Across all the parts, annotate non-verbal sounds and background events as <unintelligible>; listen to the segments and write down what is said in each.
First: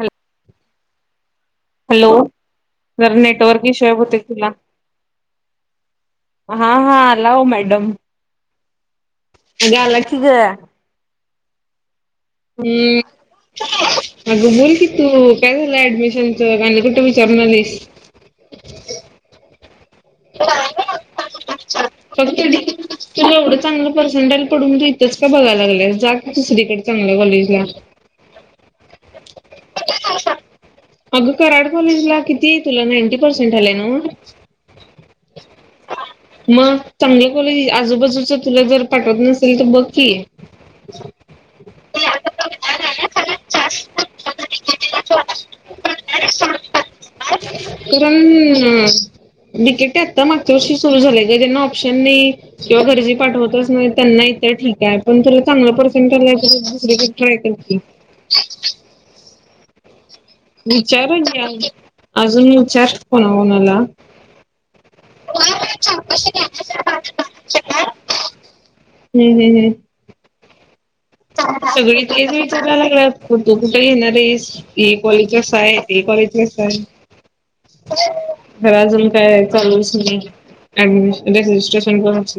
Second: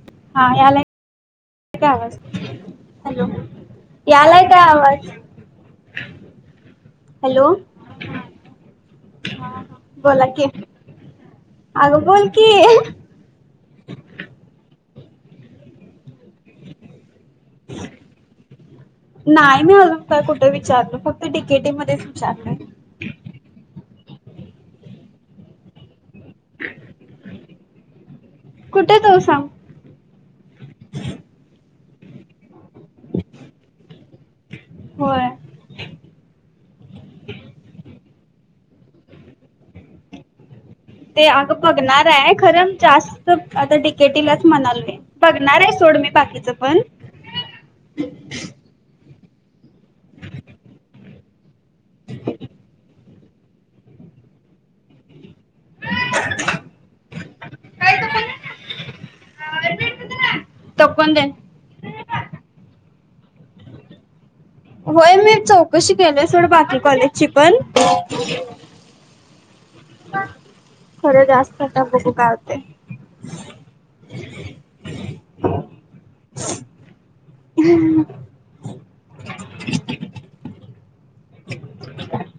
Hello हा याला का हॅलो आवाज? जर हॅलो, नेटवर्क इश्यू आहे बहुतेक यालाय तुला काय आवाज? हा हा, आला ओ हॅलो मॅडम. गेला की ग. आलोच. हम्म, मग अग बोल की तू काय झालं ऍडमिशन च कुठ? जर्नलिस्ट. नाही अजून काय कुठ विचारल, फक्त डी के टी ई मध्येच विचारलं. पर्सेंटाइल पडून तू इथंच का बघाय लागल्यास जा दुसरीकडे चांगलं कॉलेजला. कुठे जाऊ सांग? अगं कराड कॉलेजला किती हाय तुला नाईंटी पर्सेंटाइल हाय नव्हवं? होय मग, चांगल्या कॉलेज आजूबाजूच तुला जर पाठवत नसतील तर बघ की. ते अगं बघणार आहे, खरं जास्त आता डी के टी ई लाच म्हणालोय बघणार आहे सोड सोड मी बाकीच पण पुरण डी के टी ई आता मागच्या वर्षी सुरू झालेय का त्यांना ऑप्शन नाही किंवा गरजे पाठवतच नाही त्यांना इथं ठीक आहे पण चांग पर्सेंट करायच दुसरकडे ट्राय करते का विचार घ अजून विचारष्ट कोणा कोणाला होय मी चौकशी केलीय सथोड बाकी कॉलेजची पण हम् हम् हम खरं जास्त आता सगळे बघू काय तेच होते विचारायला लागणार क तो कुठे येणार आहेस कॉलेजस आहे ते कॉलेज कस आहे हम घर अजून काय चालूच नाही ऍडमिश रजिस्ट्रेशन करच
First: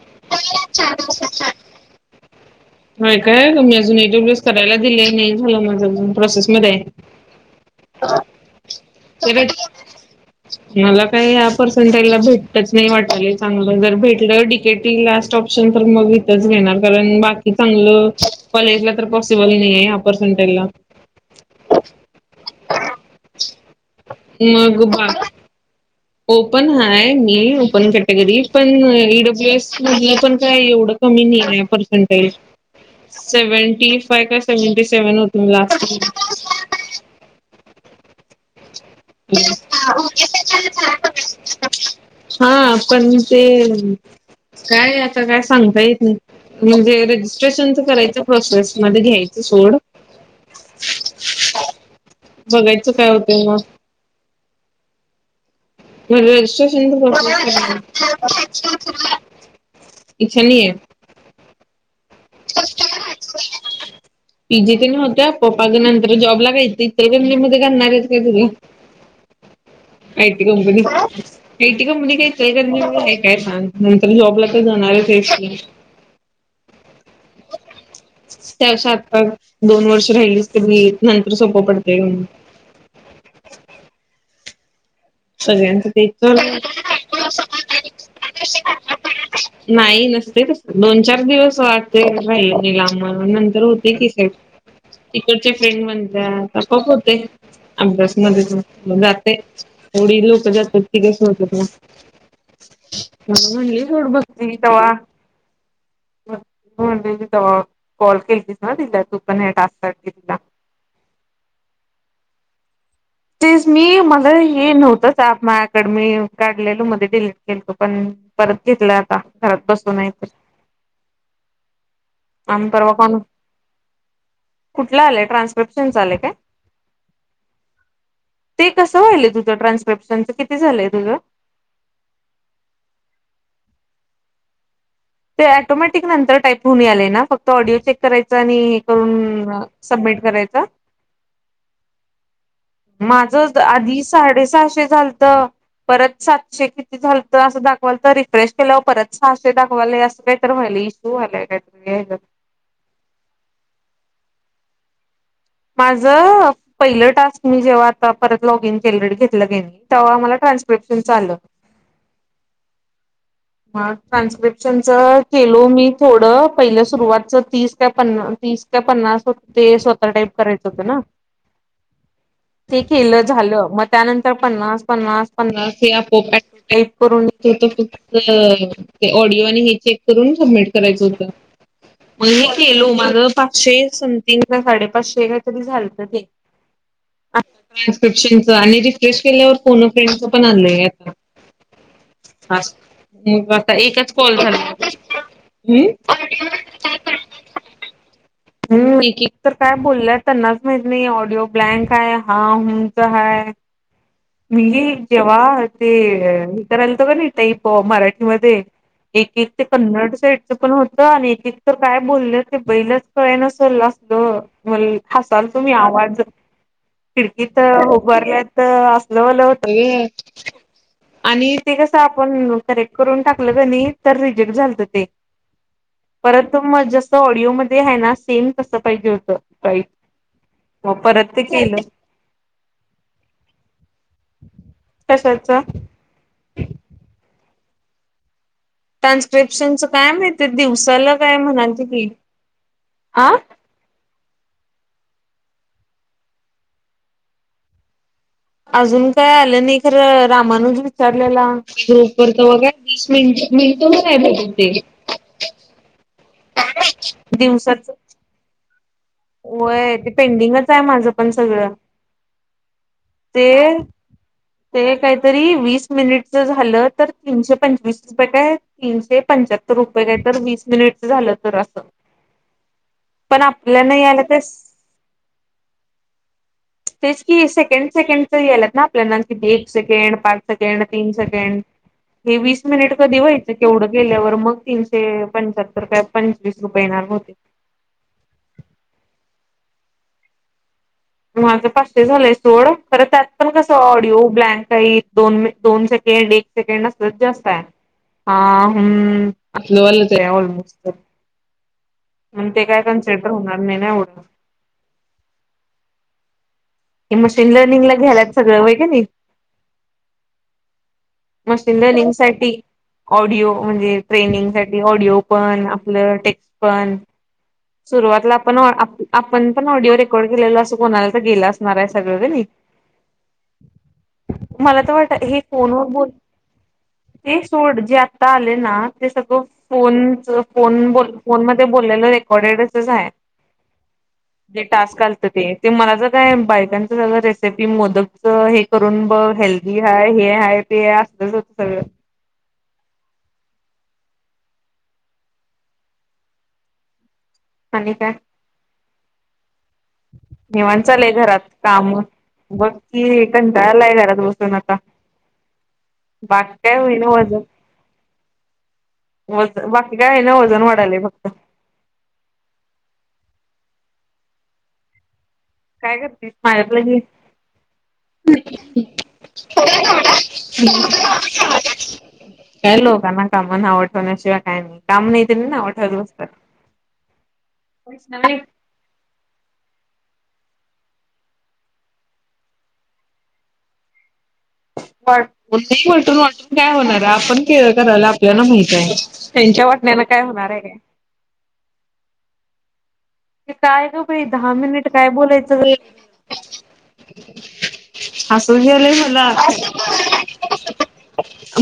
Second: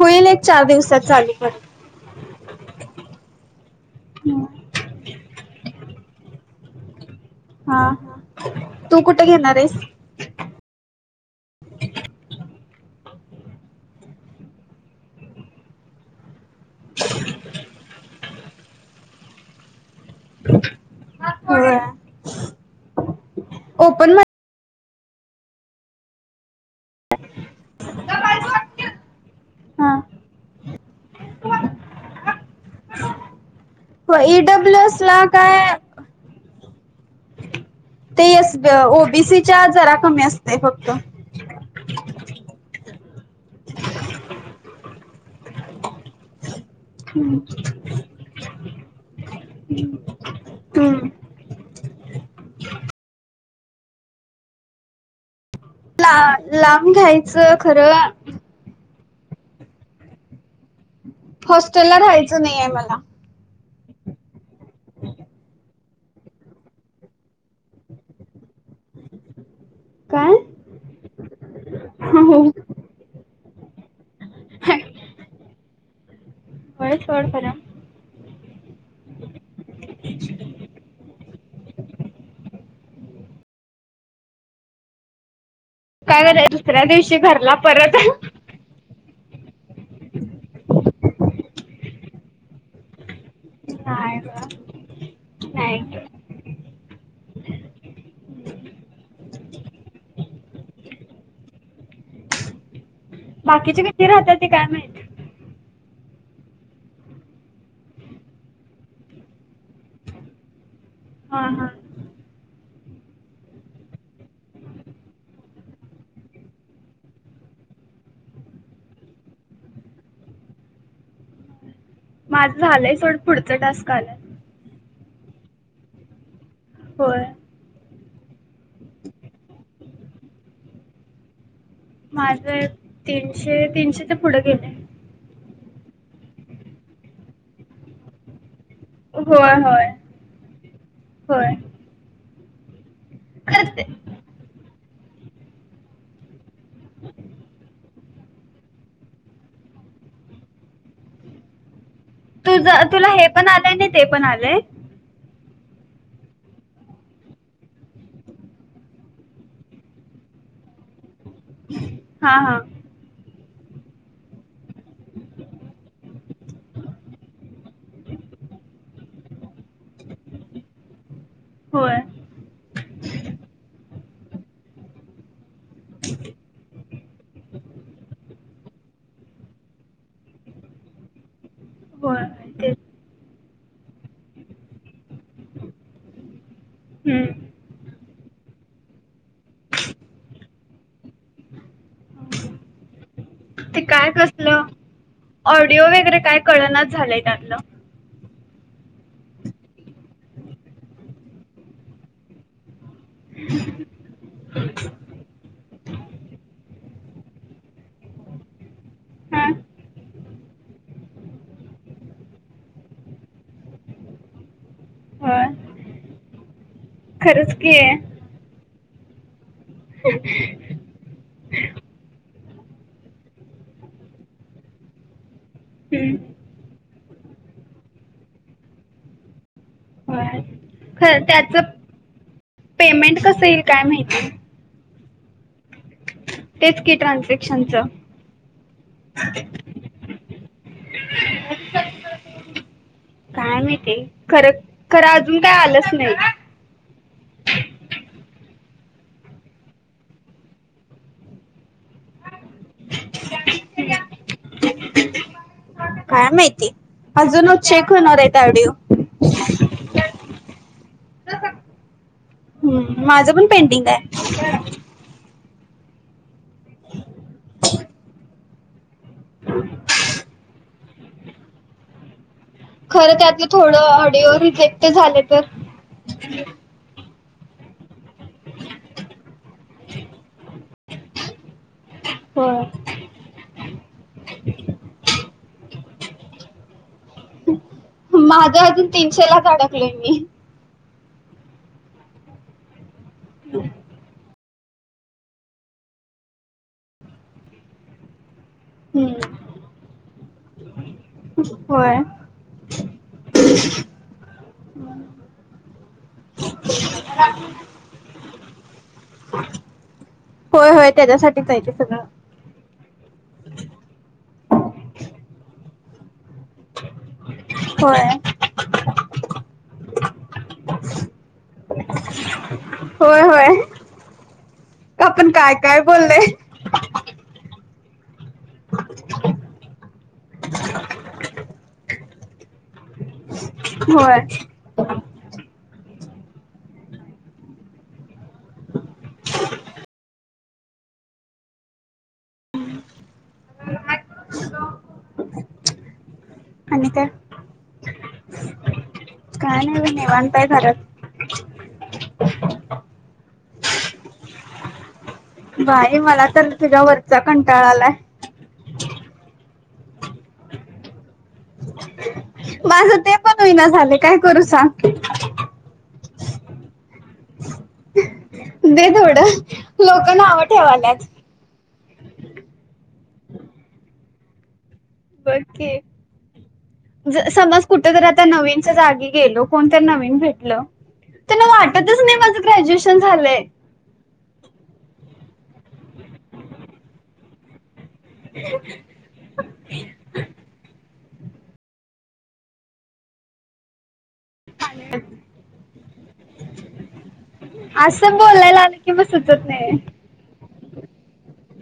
होईल एक चार दिवसात चाली म हय काय तुम्ही अजून ए टब्ल्यूस करायला दिले नाही झालं माझं अजून प्रोसेसमध्येध्ये आहे हा तू कुठे तर घेणार आहेस मला काही ह पर्सेंटेज ला भेट नाही वाटल चांगलं जर भेटलं टिकेटी लास्ट ऑप्शन तर मग इथच घेणार कारण बाकी चांगलं कॉलेजला तर पॉसिबल नाही होय. ओपन म ह ओपन हाय मी ओपन कॅटेगरी पण ईडब्ल्यू एस मध्ये हा. मधलं पण काय एवढं क नाही पसेंटेज से हो फा ईडब्ल्यू सेव्हंटी एस सेव्हन ला होत म काय ते अस फक्त हा पण ते काय आता काय सांगता येत नाही म्हणजे रेजिस्ट्रेशनच करायच प्रोसेस मध्ये घ्यायच हम् बघायचं काय होत म ला लांब रेजस््रेशन घ्यायचं खरं इच्छा नाही आहे हॉस्टेलला राहायचं नाही आहे मला पीजी होत्या पपा नंतर जॉबला काायचथ फॅमली मध्ये करणार आहे काय तु काय? आयटी कंपनी आयटी कंपनी होय काही काय सांग तर जॉबला तर जाणार वळच वड फरा त्या आता दोन वर्ष राहिलीच त मी नंतर सोखपडते सगळ्यांचं ते काय तर करायचं दुसऱ्या दिवशी घरला परत नाही नसतेस दोन चार दिवस वाटते राहिले नि लांबूनंतर तर होते की नाही गं. तिकडचे नाही फ्रेंड म्हणत होप होते अभ्यास म जाते थोडी लोक जातात त कस नत ह म्हणे बाकीचे थोड किती राहतात ते बघती काय तवा माहित हम म्हण त कॉल केतीस ना तिला तू पण हे टास्क तिला हा हा तेज मी मला हे नव्हतंच माकड मी काढलेलो मध्ये डिलीट केलो पण परत घेतलं आता घरात बसून तर माझं आम्ही परवा झालंय थोडं कोण पुढचं टास्क आलंय कुठला आलेय ट्रान्स्क्रिप्शन चा आले काय हो ते कसं व्हालय तुझं ट्रान्स्क्रिप्शनच किती झालंय तुझं माझ तीनशे तीनशे ते पुढे गेलंय ते ऑटोमॅटिक नंतर टाईप होऊन आलेला ना फक्त ऑडिओ चेक करायचा आणि करून होय होय सबमिट करायचा होय माझ खरंच ते आधी साडे सहाशे झालत परत सातशे किती झालत असं दाखवाल तर रिफ्रेश केल्यावर परत सहाशे दाख वाले असं काहीत व्हाले इशू झालंय काहीतरी तुझ तुला हे पण आलंय ना ते पण आलंय माझ पहिलं टास्क मी जेव्हा आता पर लॉग इन केरेडी घेतलं गे ते्हा मला ट्रान्सस्क्रीप्शनचं आलं हा हा <inaudible> मग ट्रान्स्क्रिप्शन च केलो मी थोड पहिलं सुरुवातच तीस ते पन् तीस पन्नास ते स्वतः टाईप करायच होत ना होय ते केलं झालं मग त्यानंतर पन्नास पन्नास पन्नास हे आपोप टाईप करून फक् ते ऑडिओ आणि हे चेक करून सबमिट करायचं होतं होय मण हे तेच केलो माझं पाचशे समतीिंग साडेपा पाचशे का तरी झालंत ते हम्म ट्रान्स्क्रिप्शनच आणि रिफ्रेश केल्यावर फोन फ्रेंडच पण आलंय आता हा बस ते काय एकच कॉल कसलं झाला ऑडिओ वगैरे काय कळनाच झालंय त्यातलं ह् म तर काय बोललय त्यांनाच माहित नाही ऑडिओ ब्लँक आहे हा हंचय ह मी जेव्हा केलतो कणी का नाही टईप मराठीमध्ये एक हा एक ते कन्नड साईडचं पण होतं आणि एक एक तर काय बोललं ते बैलच कळ न सर असल म होय हसलतो तुम्ही आवाज खरंच खिडकीत की उभारल्यात असलंवालं होत आणि ते कसं आपण करेक्ट करून टाकलं का नाही तर रिजेक्ट झालत ते हम्म परत जास्त ऑडिओमध्ये आहे ना सेम कस पाहिजे होत राईट ह त्याचं पेमेंट कसं येईल काय माहिती कशाच तेच की ट्रान्सस्क्रीप्शनचं ट्रान्स्क्रिप्शनच काय माहिती दिवसाला काय म्हणाते की ह का मी ते खरं खरं अजून काय आलंच नाही अजून काय आलं नाही खर रामानुज विचारलेला ग्रुप व बघीस मिनट मी तुम काय भेटते काय माहिती अजूनच दिवसाच चेक होणार आहेेत ऑडिओ होय ते पेंडिंगच आहे माझं पण सगळं माझं पण पेंडिंग आहे तरी वीस मिनिटचं झालं तर तीनशे पंचवीस रुपये काय तीनशे पंच्याहत्तर रुपये काय तर वीस मिनिट झालं तर असं खरं पण त्यातलं थोडं आपल्याला यायला ऑडिओ ते रिजेक्ट झाले तर तेच की सेकंड सेकंड यालात ना आपल्याला कि एक सेकंड पाच सेकंड तीन सेकंड हे होय वीस मिनिट कधी व्हायचं केवढं गेल्यावर मग तीनशे पंच्याहत्तर पंचवीस रुपये होते माझं अजून तीनशे ला काडकलोय मी, माझं पाचशे झालंय. सोड तर त्यात पण कस ऑडिओ ब्लँक दोन दोन सेक ड एक सेकंड असतच जास्त आहे. हा हम्म असल वालच आहे ऑलमोस्ट, तर. होय. ते काय कन्सिडर होणार नाही. ना एवढं, मशीन लर्निंग ला घ्यालात सगळं वैय का नाही. होय होय त्याच्यासाठीच आहे ते मस्िंद सगळं निमसाठी, ऑडिओ म्हणजे ट्रेनिंग साठी, ऑडिओ पण आपलं टेक्स्ट पण. सुरुवातला होय आपण, आपण पण ऑडिओ रेकॉर्ड केलेल, असं कोणाला तर गेलं असणार आहे. सगळं का नाही. होय होय मला तर वाटत आपण हे काय काय फोनवर बोल बोललोय ते, सड जे आता आले ना ते सगळं फोन फोन ब फोन म बोलले. डसच आहे, होय, जे टास्क आलत ते मला तर काय बायकांच सगळ रेसिपी मोदकच हे करूबघ हेल्दी हाय, आहे ते अस सुद्धच होत सगळं. आणि काय आणि काय, काय नाही बघ, निवांत आहे निवतं घरात चालय घरात. काम बक्की कंटाळलाय घरात बसून आता. भाई मला तर बाकी काय तुझ्या वरचा कंटाळा आलाय, व बाकी काय आहे ना वजन वाढालेय फक्त माझं ते पण होईना झाले काय करू सांग. काय करते माझा काढलं घे. ट दे थोडं <unintelligible> लोक नावं ठेवाल्यात काय लोकान काम नाव ठेव ल्या शिवाय काय नाही, त्यांनी बघ नाव की ठेवायला बसल्यात, समज कुठेतरी आता नवीनच्या जागी गेलो कोणतरी नवीन भेट त्यानं वाटतच नाही, माझ ग्रॅज्युएशन झालंय. वाट नाही वाटून वाटून काय होणार आपण केलं. करायला आपल्याला माहिती आहे. त्यांच्या वाटण्यान काय होणार आहे काय, काय ग भाई दहा मिनिट काय बोलायचं, असं बोलायला हासून च आलं यालय की मग मला, सुचत नाही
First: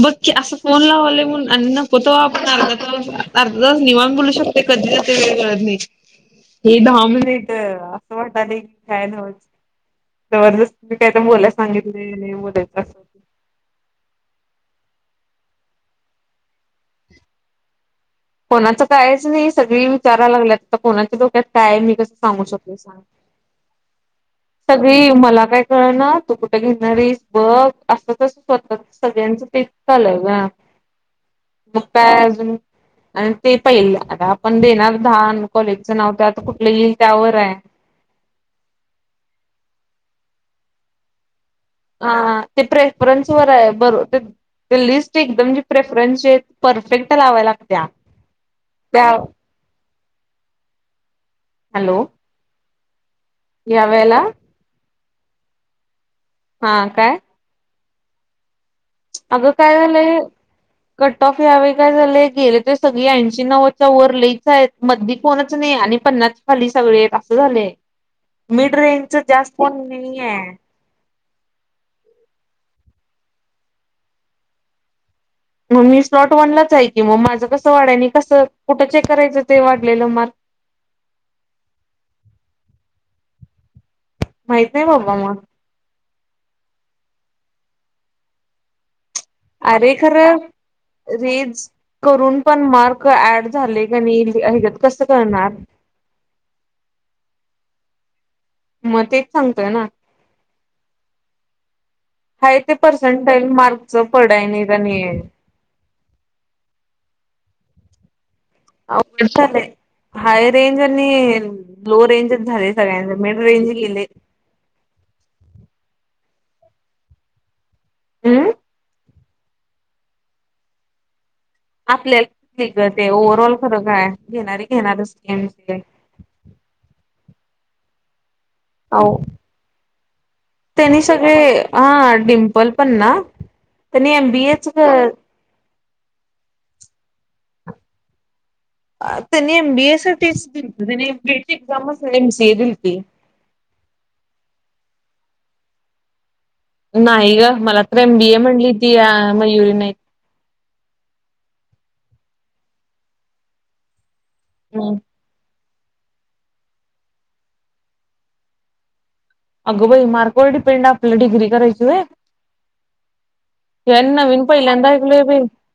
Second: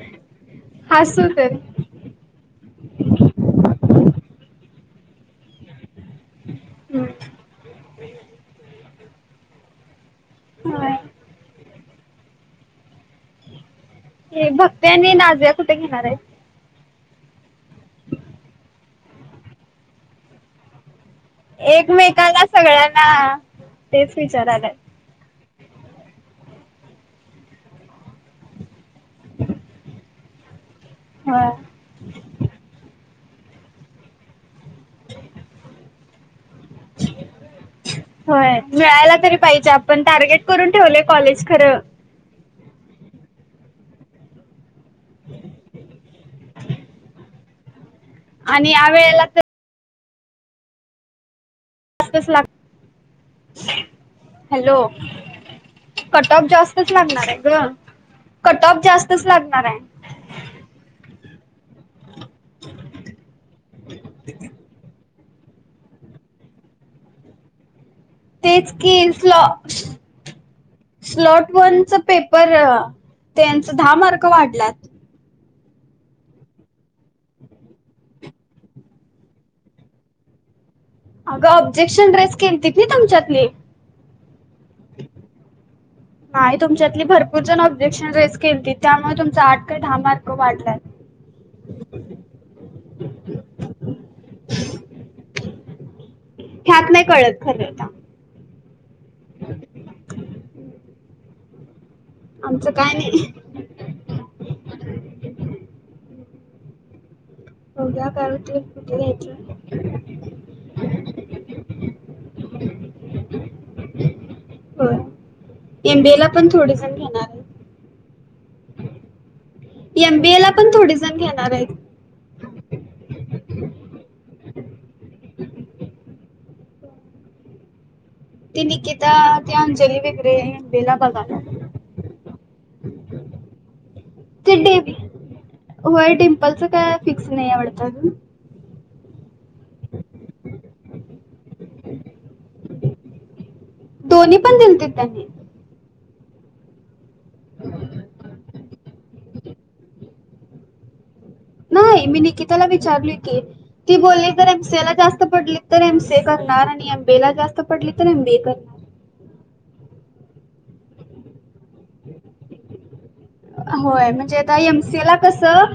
बघ क असं, फोन हसू लावाला म्हून तर आणि, नको त आपण अर्धा त अर्धा त निवतं बोलू शकते कधी, वे नाही हे हम्म. दहा मिनिट वाट काय नव्हच होय. जबरदस्तुही काय तर बोलाय च, सांगितले बोलायच अस, भक्ती आणि नाज्या कुठे घेणार आहेत? कोणाचं कायच नाही सगळी विचाराला लागल्यात आता कोणाचे दो, त्यात काय मी कस सांगू एकमेकाला शकते, स सगळ्यांना तेच विचारायला सगळी मला काय कळणार. तो कुठं घेणारेस बघ असच स्वतः सगळ्यांचं पिककालय ग. होय मग काय अजून, आणि ते पहिले आता आपण देणार दहा आणि कॉलेजचं नाव त्यात होय मिळाला तरी पाहिजे. आपण टार्गेट करून ठेवले कॉलेज, खरं हा ते प्रेफरन्स वर आहे. बरो लिस्ट एकदम प्रेफरन्स, परफेक्ट लावा लागतया. आणि या वेळेला तर, च लाग, यावेेला, कटऑफ जास्तच काय लागणार आहे ग. कट ऑफ जास्तच अगं लागणार काय आहे झालं क टफ यावे काय झाले गेले ते सगळी ऐंशी नव्वाच्या वर लईच आहेत मध्ये फोनच नाही आणि पन्ना खली सगळे असं झालंय तेच मिड कि रेंजच स्लॉ जास्त कोण नाहीये स्लॉट वनच पेपर त्त्यांच दहा मार्क वाढल्यात मग मी स्लॉट वनलाच आहे की मग माझं कसं वाढाय नाही कसं कुठं चेक करायचं ते वाढलेलं मार्ग अगं ऑब्जेक्शन रेस केल ती तिथं ना तुमच्यातले माहित नाही बाबा मग आणि तुमच्यातली भरपूर जण ऑब्जेक्शन रेस केल तीत त्यामुळे तुमचा आठ ते अरे दहा मार्क खरं वाढलाय रेज करून पण मार्क ऍड झाले का नाही हे कसं करणार ह्यात नाही कळत खरं ता मग तेच सांगतय ना हाय आमचं ते काय नाही पर्सेंटाल मार्कच पडाय नाहीत आणि पूजा करते किटली अवघड झालंय. घायची हाय रेंज आणि लो रेंजच झाले सगळ्यांचे मिड रेंज गेले. एमबी ला पण थोडे जण घेणार आहे हम्म एमबीए ला पण थोडी जण घेणार आहेत आपल्या आहे ओव्हरऑल खरं काय घेणारी घेणारच गेमस ती ओ निकिता व ती अंजली वगैरे एमबीए ला त्यांनी सगळे बघायला हा डिम्पल पण ना त्यांनी ते एमबीएच डेबी होय डिम्पलच काय फिक्स नाही आवडत त्यांनी एमबीए साठीच दिलत त्यांनी ए म पिये साठी एक्झाम च मसरल रिल्फी दोन्ही पण दिलते त्यांनी नाही ग मला तर एम बी ए म्हणली ती या मयुरी नाही नाही मी निकिताला विचारली की ती बोलली तर एमसला जास्त पडली तर एम स करणार आणि एम बी ला जास्त पडली तर एम बी करणार. अगो बाई मार्कोळ पेंड आपला डिग्री करायची होय होय म्हणजे आता एमसी ला ऐकलोय कसं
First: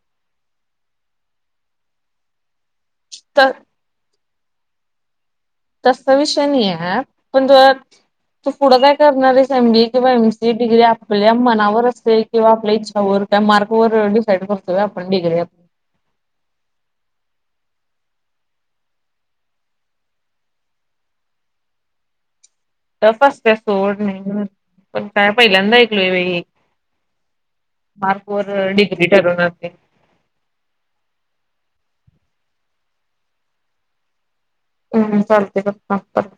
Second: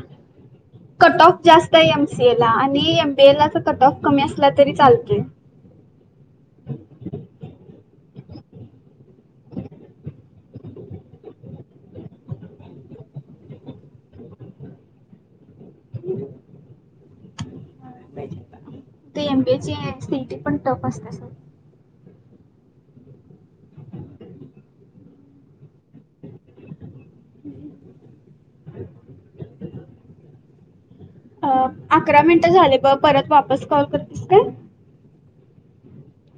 कट ऑफ जास्त आहे एमसीए ला आणि एमबीए ला बाई. तर कट ऑफ कमी असला तरी चालतय तसा विषय नाही आहे पण तुला तू पुढं काय करणार आहेस एम बी किंवा एमसी डिग्री आपल्या मनावर असेल किंवा आपल्या इच्छा व का मार्क ववर डिसाईड करतोय आपण डिग्री आपण हम् ते एमबीची सीट पण टप असत सर तफ असते सोड नाही पण काय पहिल्यांदा ऐकलोय बाई मार्क वर डिग्री ठरवणारे अकरा मिनिटं झाले बघ परत वापस कॉल करतीस काय हम् चालतय थांब करतो